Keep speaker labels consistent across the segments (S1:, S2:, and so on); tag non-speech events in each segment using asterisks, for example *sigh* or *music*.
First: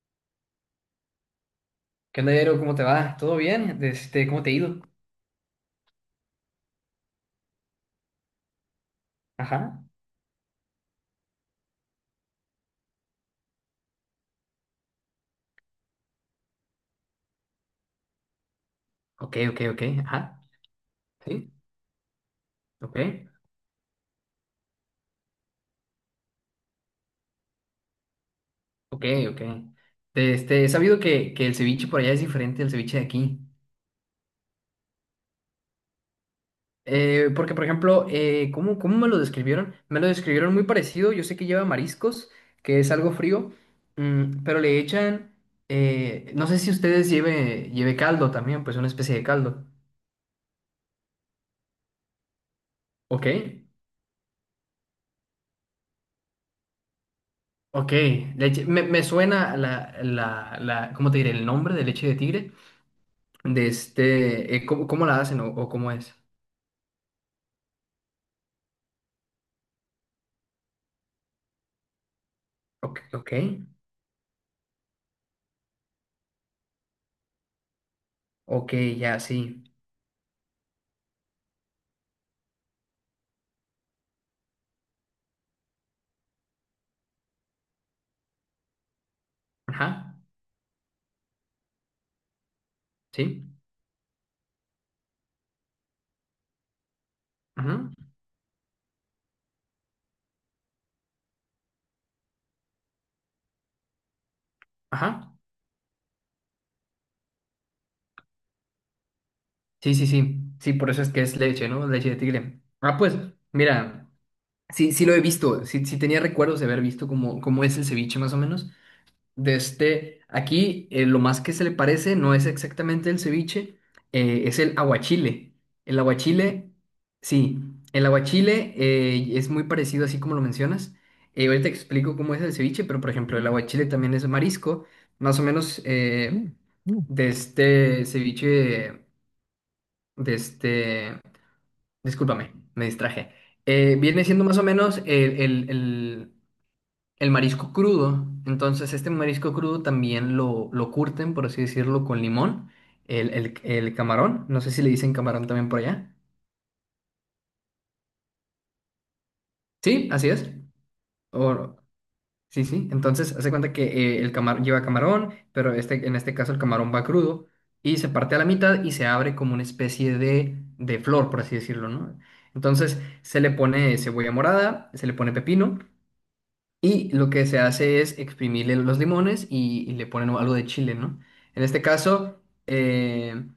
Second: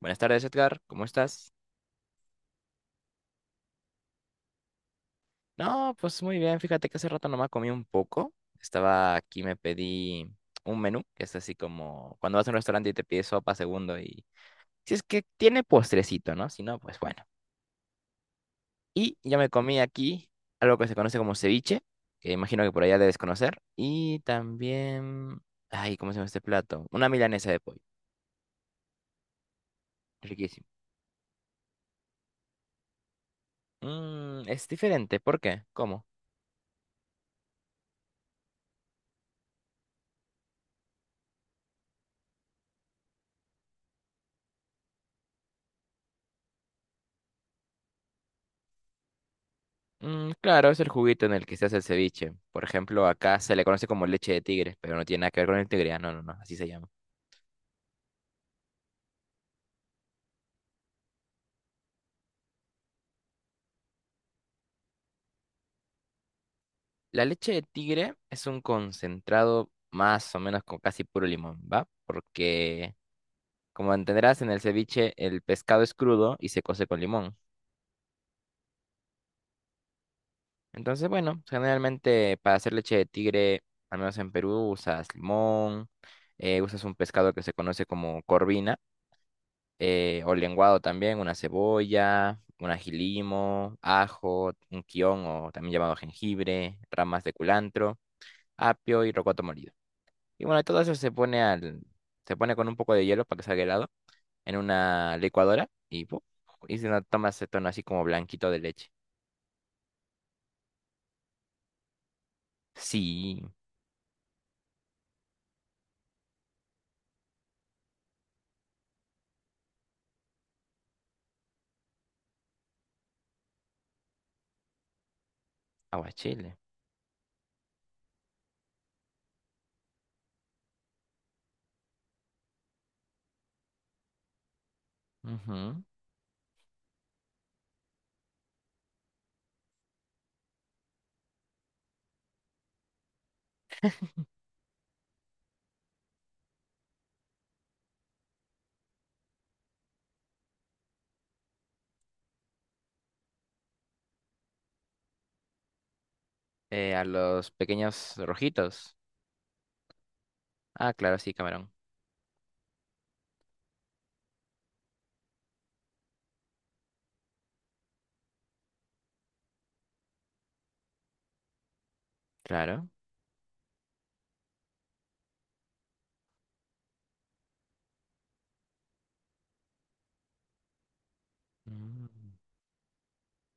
S1: Buenas tardes, Edgar. ¿Cómo estás?
S2: ¿Qué onda, Jairo? ¿Cómo te va? ¿Todo bien? ¿Cómo te ha ido?
S1: No, pues muy bien. Fíjate que hace rato nomás comí un poco. Estaba aquí, me
S2: Ajá.
S1: pedí un menú, que es así como cuando vas a un restaurante y te pides sopa segundo y si es que tiene postrecito, ¿no? Si no, pues bueno. Y
S2: Ok,
S1: yo me
S2: ok,
S1: comí
S2: ok,
S1: aquí
S2: ajá,
S1: algo que se conoce como
S2: sí,
S1: ceviche, que imagino que por allá
S2: ok,
S1: debes conocer. Y también, ay, ¿cómo se llama este plato? Una milanesa de pollo.
S2: ok, ok.
S1: Riquísimo.
S2: He sabido que el ceviche por allá es diferente al ceviche de aquí.
S1: Mm, es diferente. ¿Por qué? ¿Cómo?
S2: Porque, por ejemplo, ¿cómo, cómo me lo describieron? Me lo describieron muy parecido. Yo sé que lleva mariscos, que es algo frío, pero le echan, no sé si ustedes lleve, caldo también, pues una especie de caldo.
S1: Mm, claro, es el juguito en el que se hace el ceviche. Por ejemplo,
S2: Ok,
S1: acá se le conoce como leche de tigre, pero no tiene nada que ver con el tigre. Ah, no, no, no, así se llama.
S2: ok, leche, me suena la, ¿cómo te diré? El nombre de leche de tigre. ¿Cómo, cómo la hacen o cómo es?
S1: La leche de tigre es un concentrado más o menos con casi puro limón, ¿va? Porque,
S2: Ok, ok,
S1: como entenderás, en el ceviche el pescado es crudo y se cose con limón.
S2: ok, ya, sí.
S1: Entonces, bueno, generalmente para hacer leche de tigre, al menos en Perú, usas limón, usas un pescado que se conoce como corvina
S2: Ajá,
S1: o lenguado también, una cebolla, un
S2: sí,
S1: ajilimo, ajo, un quión o también llamado jengibre, ramas de
S2: ajá,
S1: culantro, apio y rocoto molido. Y bueno, todo eso se pone al, se pone con un poco de hielo para que salga helado en una
S2: ajá.
S1: licuadora y, ¡pum!, y se nos toma ese tono así como blanquito de leche.
S2: Sí, sí, sí, sí, por eso es que es leche, ¿no? Leche de tigre. Ah, pues,
S1: Sí,
S2: mira, sí, sí lo he visto, sí, sí tenía recuerdos de haber visto cómo es el ceviche más o menos. Aquí lo más que se le parece no es exactamente el ceviche, es el aguachile. El
S1: aguachile.
S2: aguachile, sí, el aguachile es muy parecido así como lo mencionas. Ahorita te explico cómo es el ceviche, pero por ejemplo el aguachile también es marisco. Más o menos
S1: Ujú.
S2: de este ceviche, de este, discúlpame, me distraje. Viene siendo más o menos el- el- el marisco crudo. Entonces, este marisco crudo también lo curten, por así decirlo, con limón. El camarón, no sé si le dicen camarón también por allá.
S1: A los pequeños rojitos.
S2: Sí, así es.
S1: Ah, claro, sí, camarón.
S2: O, sí, sí. Entonces, hace cuenta que el camarón lleva camarón, pero en este caso el camarón va crudo y se parte a la mitad y se abre como una especie de flor, por así decirlo, ¿no?
S1: Claro.
S2: Entonces, se le pone cebolla morada, se le pone pepino. Y lo que se hace es exprimirle los limones y le ponen algo de chile, ¿no? En este
S1: Mm.
S2: caso, eh,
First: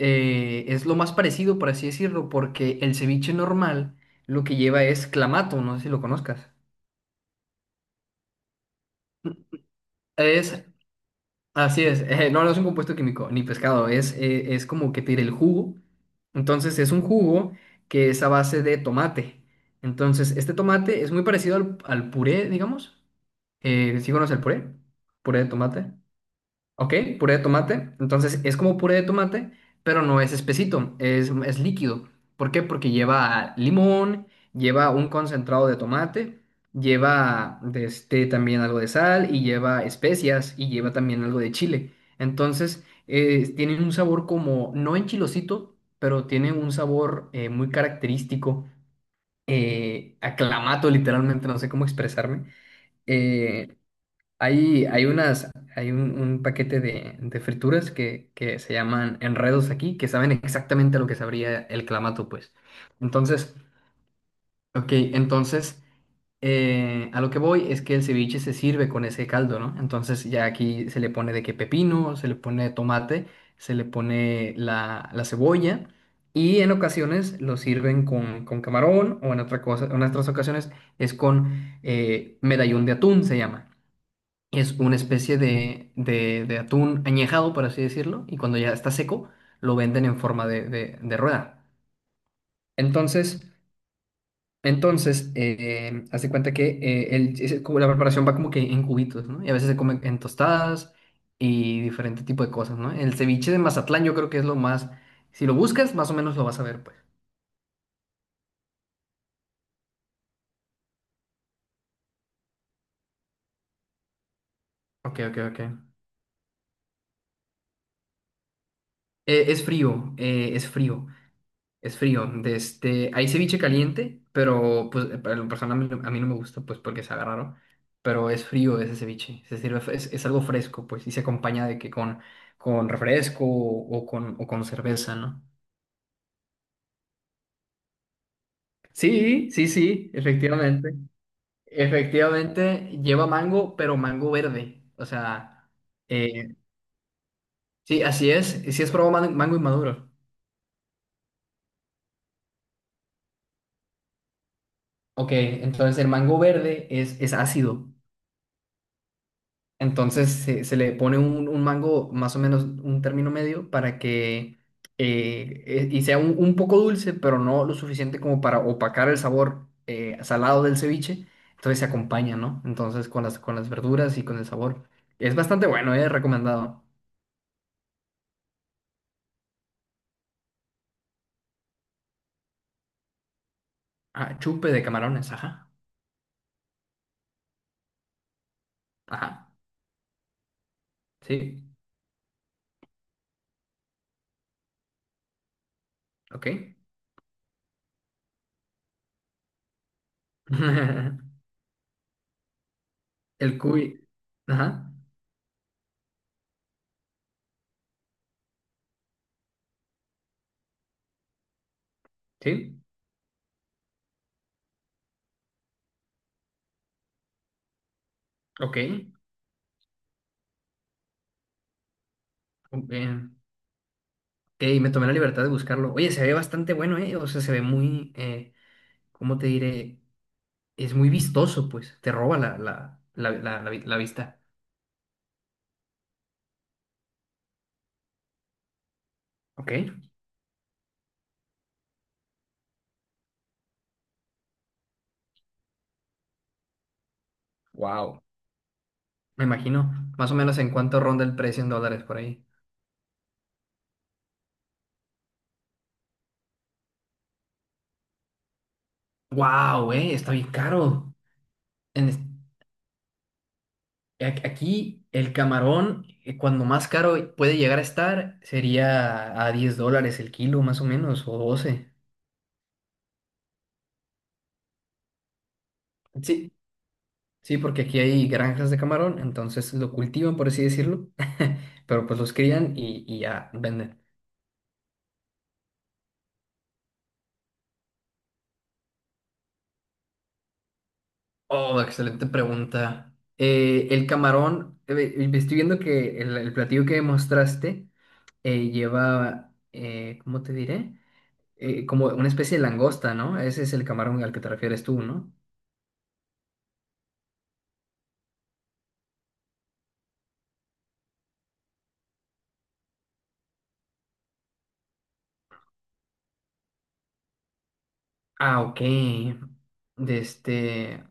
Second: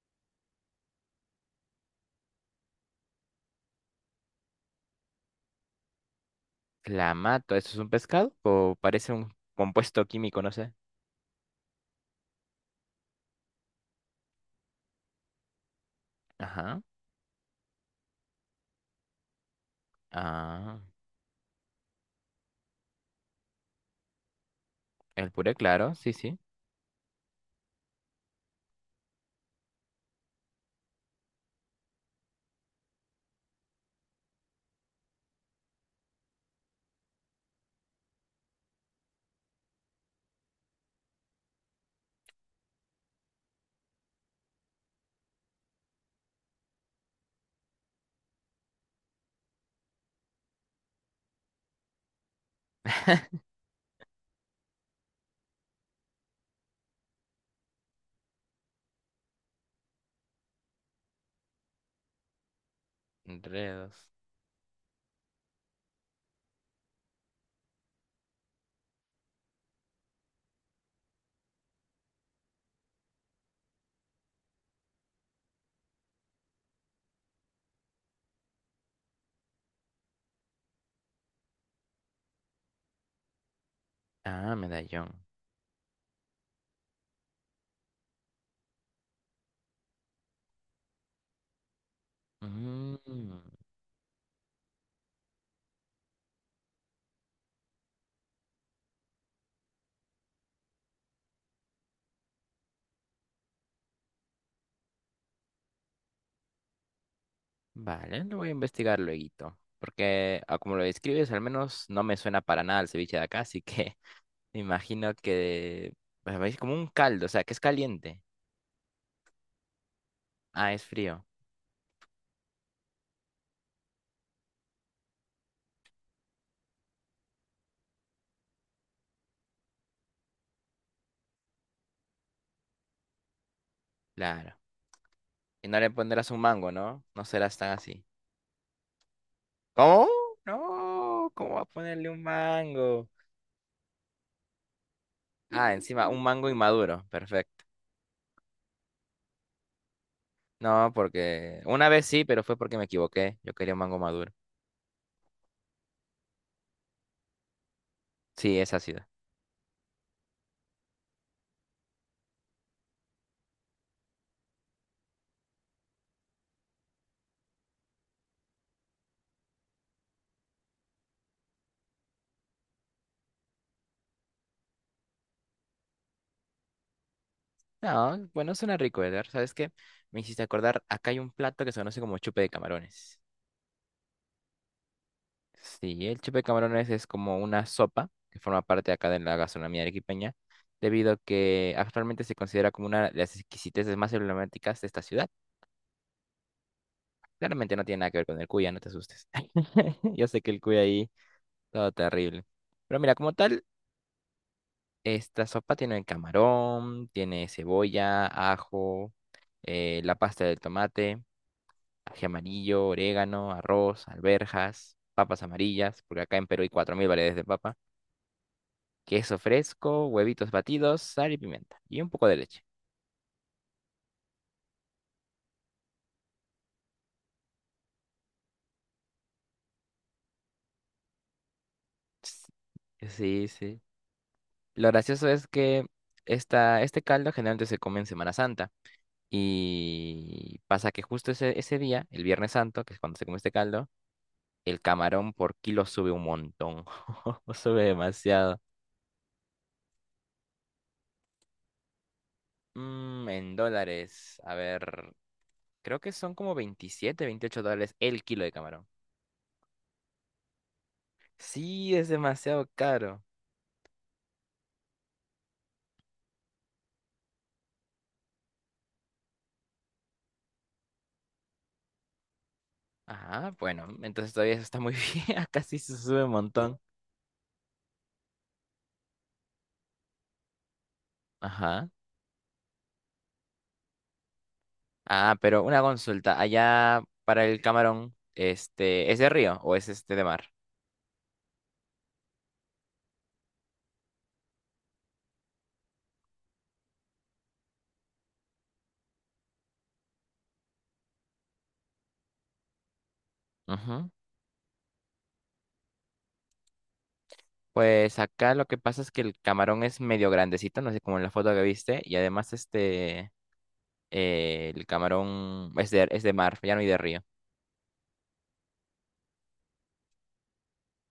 S2: es lo más parecido, por así decirlo, porque el ceviche normal lo que lleva es clamato, no sé si lo conozcas.
S1: Clamato, ¿eso es un pescado? ¿O parece un compuesto químico, no
S2: Es,
S1: sé?
S2: Así es, *laughs* no, no es un compuesto químico, ni pescado, es como que tira el jugo. Entonces
S1: Ajá.
S2: es un jugo que es a base de tomate. Entonces, este
S1: Ah,
S2: tomate es muy parecido al puré, digamos. ¿Sí conoces el puré?
S1: el
S2: Puré de
S1: puré,
S2: tomate.
S1: claro, sí, sí.
S2: Ok, puré de tomate. Entonces es como puré de tomate, pero no es espesito, es líquido. ¿Por qué? Porque lleva limón, lleva un concentrado de tomate, lleva también algo de sal y lleva especias y lleva también algo de chile. Entonces tiene un sabor como, no enchilosito, pero tiene un sabor muy característico, aclamato literalmente, no sé cómo expresarme.
S1: *laughs*
S2: Eh, hay unas, hay un paquete de frituras que se llaman enredos aquí, que saben exactamente a lo que sabría el clamato, pues. Entonces,
S1: Enredos.
S2: ok, entonces a lo que voy es que el ceviche se sirve con ese caldo, ¿no? Entonces ya aquí se le pone de que pepino, se le pone tomate, se le pone la cebolla y en ocasiones lo sirven con camarón o en otra cosa, en otras ocasiones es con medallón de atún, se llama.
S1: Ah,
S2: Es una
S1: medallón.
S2: especie de atún añejado, por así decirlo, y cuando ya está seco, lo venden en forma de rueda.
S1: Mm,
S2: Entonces, entonces haz de cuenta que es como la preparación va como que en cubitos, ¿no? Y a veces se come en tostadas y diferente tipo de cosas, ¿no? El ceviche de Mazatlán yo creo que es lo más. Si lo buscas, más o menos lo vas a ver, pues.
S1: vale, lo voy a investigar luego. Porque, ah, como lo describes, al menos no me suena para nada el ceviche de acá, así que *laughs* me imagino
S2: Ok, ok, ok.
S1: que pues, es como un caldo, o sea, que es caliente.
S2: Es frío, es
S1: Ah, es
S2: frío.
S1: frío,
S2: Es frío. Hay ceviche caliente, pero pues para lo personal a mí no me gusta, pues porque se raro. Pero es frío ese ceviche. Se sirve, es algo fresco, pues, y se acompaña de que con refresco o, o con, o
S1: claro.
S2: con cerveza, ¿no?
S1: Y no le pondrás un mango, ¿no? No serás tan así.
S2: Sí, sí,
S1: ¿Cómo?
S2: sí, efectivamente.
S1: No, ¿cómo va a ponerle un
S2: Efectivamente,
S1: mango?
S2: lleva mango, pero mango verde. O sea,
S1: Ah, encima, un mango
S2: eh,
S1: inmaduro. Perfecto.
S2: sí, así es. Sí, es probado mango inmaduro.
S1: No, porque una vez sí, pero fue porque me equivoqué. Yo quería un mango maduro.
S2: Ok, entonces el mango verde es ácido.
S1: Sí, es ácido.
S2: Entonces se le pone un mango más o menos un término medio para que y sea un poco dulce, pero no lo suficiente como para opacar el sabor salado del ceviche. Entonces se acompaña, ¿no? Entonces con las verduras y con el sabor. Es bastante bueno, es recomendado.
S1: No, bueno, suena rico, Edgar. ¿Sabes qué? Me hiciste acordar, acá hay un plato que se conoce como chupe de camarones.
S2: Ah, chupe de camarones, ajá.
S1: Sí, el chupe de camarones es como una sopa que forma parte acá de la
S2: Ajá.
S1: gastronomía arequipeña, debido a
S2: Sí,
S1: que actualmente se considera como una de las exquisiteces más emblemáticas de esta ciudad.
S2: ok.
S1: Claramente no tiene nada que ver con el cuya, no te asustes. *laughs* Yo sé que el cuya ahí,
S2: *laughs*
S1: todo terrible. Pero mira, como
S2: El
S1: tal,
S2: cuy. Ajá.
S1: esta sopa tiene camarón, tiene cebolla, ajo, la pasta del tomate, ají
S2: Sí,
S1: amarillo, orégano, arroz, alberjas, papas amarillas, porque acá en Perú hay 4000 variedades de papa,
S2: ok.
S1: queso fresco, huevitos batidos, sal y pimienta, y un poco de leche.
S2: Ok. Y me tomé la libertad de buscarlo. Oye, se ve bastante bueno, ¿eh? O sea, se ve muy, ¿cómo te diré? Es muy vistoso, pues. Te roba
S1: Ts-
S2: la, la, la,
S1: sí,
S2: la, la
S1: sí.
S2: vi- la vista.
S1: Lo gracioso es que este caldo generalmente se come en Semana Santa,
S2: Ok.
S1: y pasa que justo ese día, el Viernes Santo, que es cuando se come este caldo, el camarón por kilo sube un montón. *laughs* Sube
S2: Wow.
S1: demasiado.
S2: Me imagino. ¿Más o menos en cuánto ronda el precio en dólares por ahí?
S1: Mm, en dólares. A ver. Creo que son como 27 o 28 dólares el kilo de camarón.
S2: ¡Wow, eh! Está bien caro.
S1: Sí, es
S2: En es-
S1: demasiado caro.
S2: Aquí el camarón, cuando más caro puede llegar a estar, sería a $10 el kilo, más o menos, o 12.
S1: Ajá, bueno, entonces todavía eso está muy *laughs* bien. Casi se sube un
S2: Sí.
S1: montón.
S2: Sí, porque aquí hay granjas de camarón, entonces lo cultivan, por así decirlo, *laughs*
S1: Ajá.
S2: pero pues los crían y ya venden.
S1: Ah, pero una consulta. Allá para el camarón, este, ¿es de río o es este de mar?
S2: Oh, excelente pregunta. El camarón, estoy viendo que el platillo que mostraste lleva, ¿cómo te diré? Como una especie de langosta, ¿no? Ese es el
S1: Ujú.
S2: camarón al que te refieres tú, ¿no?
S1: Pues acá lo que pasa es que el camarón es medio grandecito, no sé, como en la foto que viste, y además este el camarón es de mar, ya no hay de río.
S2: Ah, ok. De este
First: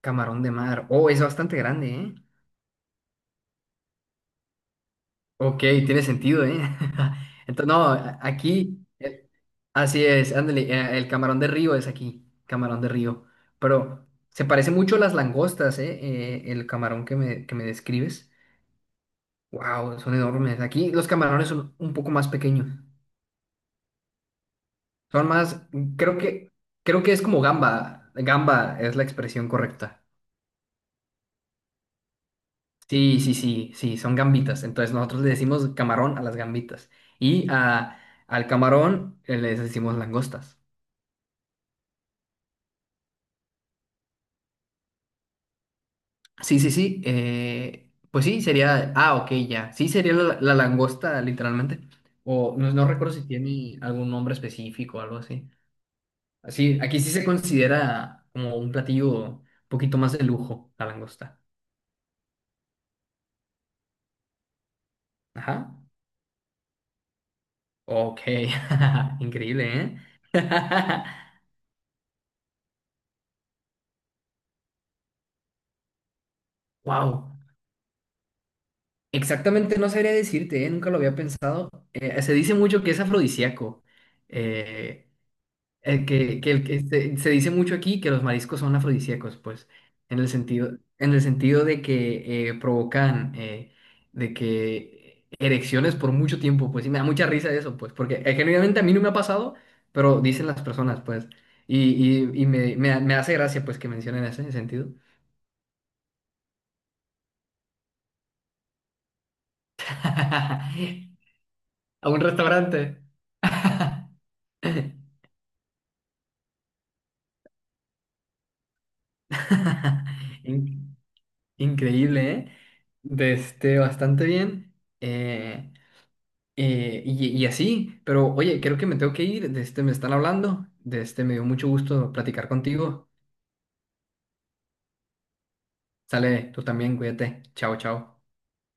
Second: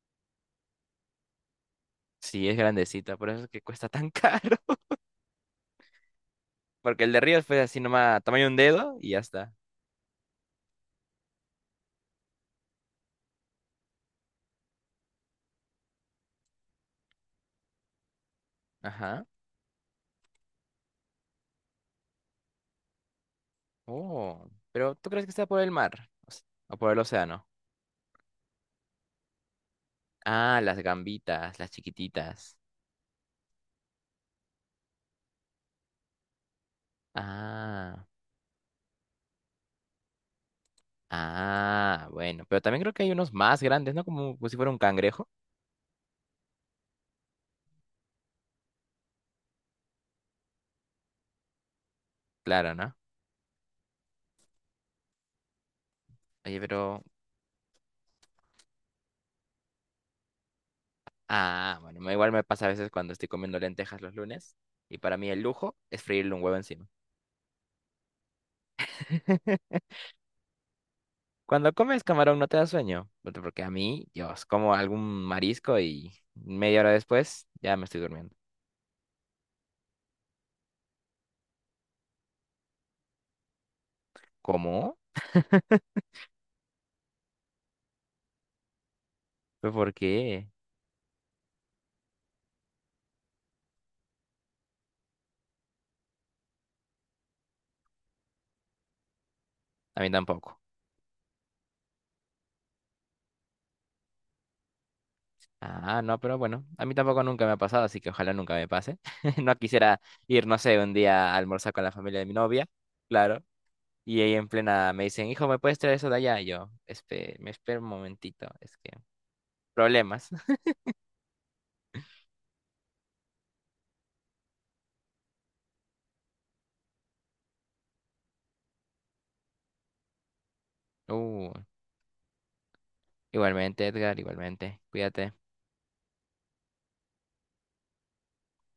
S2: Camarón de mar. Oh, es bastante grande, ¿eh?
S1: Sí, es grandecita, por eso es que cuesta tan caro. *laughs*
S2: Ok, tiene sentido, ¿eh?
S1: Porque el de río
S2: *laughs*
S1: fue
S2: Entonces,
S1: así
S2: no,
S1: nomás, tamaño de un
S2: aquí.
S1: dedo y ya está.
S2: Así es, ándale, el camarón de río es aquí, camarón de río. Pero se parece mucho a las langostas, ¿eh? El camarón que me describes.
S1: Ajá.
S2: Wow, son enormes. Aquí los camarones son un poco más pequeños.
S1: Oh, pero ¿tú crees
S2: Son
S1: que está por
S2: más,
S1: el mar?
S2: creo
S1: O s-
S2: que,
S1: o por el
S2: creo que es como
S1: océano?
S2: gamba. Gamba es la expresión correcta.
S1: Ah, las gambitas, las chiquititas.
S2: Sí, sí, sí, sí, son gambitas. Entonces nosotros le decimos camarón a las gambitas. Y
S1: Ah,
S2: al camarón les decimos langostas.
S1: ah, bueno. Pero también creo que hay unos más grandes, ¿no? Como, como si fuera un cangrejo.
S2: Sí, sí, sí. Pues sí, sería. Ah, ok, ya. Sí, sería la langosta, literalmente. O no,
S1: Claro,
S2: no
S1: ¿no?
S2: recuerdo si tiene algún nombre específico o algo así.
S1: Oye,
S2: Así, aquí
S1: pero...
S2: sí se considera como un platillo un poquito más de lujo, la langosta.
S1: Ah, bueno, me- igual me pasa a veces cuando estoy comiendo lentejas los lunes. Y para mí el
S2: Ajá.
S1: lujo es freírle un huevo encima.
S2: Ok. *laughs*
S1: *laughs*
S2: Increíble, ¿eh? *laughs*
S1: Cuando comes camarón no te da sueño, porque a mí, yo como algún marisco y media hora
S2: Wow.
S1: después ya me estoy durmiendo.
S2: Exactamente, no sabría decirte, ¿eh? Nunca lo había pensado. Se dice mucho que es afrodisíaco.
S1: ¿Cómo?
S2: Eh, El que, el que este, Se dice mucho aquí que los mariscos son afrodisíacos, pues,
S1: ¿Pero por
S2: en el
S1: qué?
S2: sentido, en el sentido de que provocan de que erecciones por mucho tiempo, pues, y me da mucha risa eso, pues, porque genuinamente a mí no me ha pasado,
S1: A mí
S2: pero dicen
S1: tampoco.
S2: las personas, pues, y, y me hace gracia, pues, que mencionen ese sentido.
S1: Ah, no, pero bueno, a mí tampoco nunca me ha pasado, así que ojalá nunca me pase. *laughs* No quisiera ir, no sé, un día a almorzar con la
S2: *laughs* A
S1: familia
S2: un
S1: de mi novia,
S2: restaurante.
S1: claro.
S2: *laughs*
S1: Y ahí en plena me dicen, hijo, ¿me puedes traer eso de allá? Y yo, "Espe- me espero un momentito, es que problemas". *laughs*
S2: In- Increíble, ¿eh? Bastante bien. Eh, y así, pero oye, creo que me tengo que ir, de este me están hablando, de este me dio
S1: Uh,
S2: mucho gusto platicar contigo.
S1: igualmente, Edgar, igualmente, cuídate.
S2: Sale, tú también, cuídate. Chao, chao.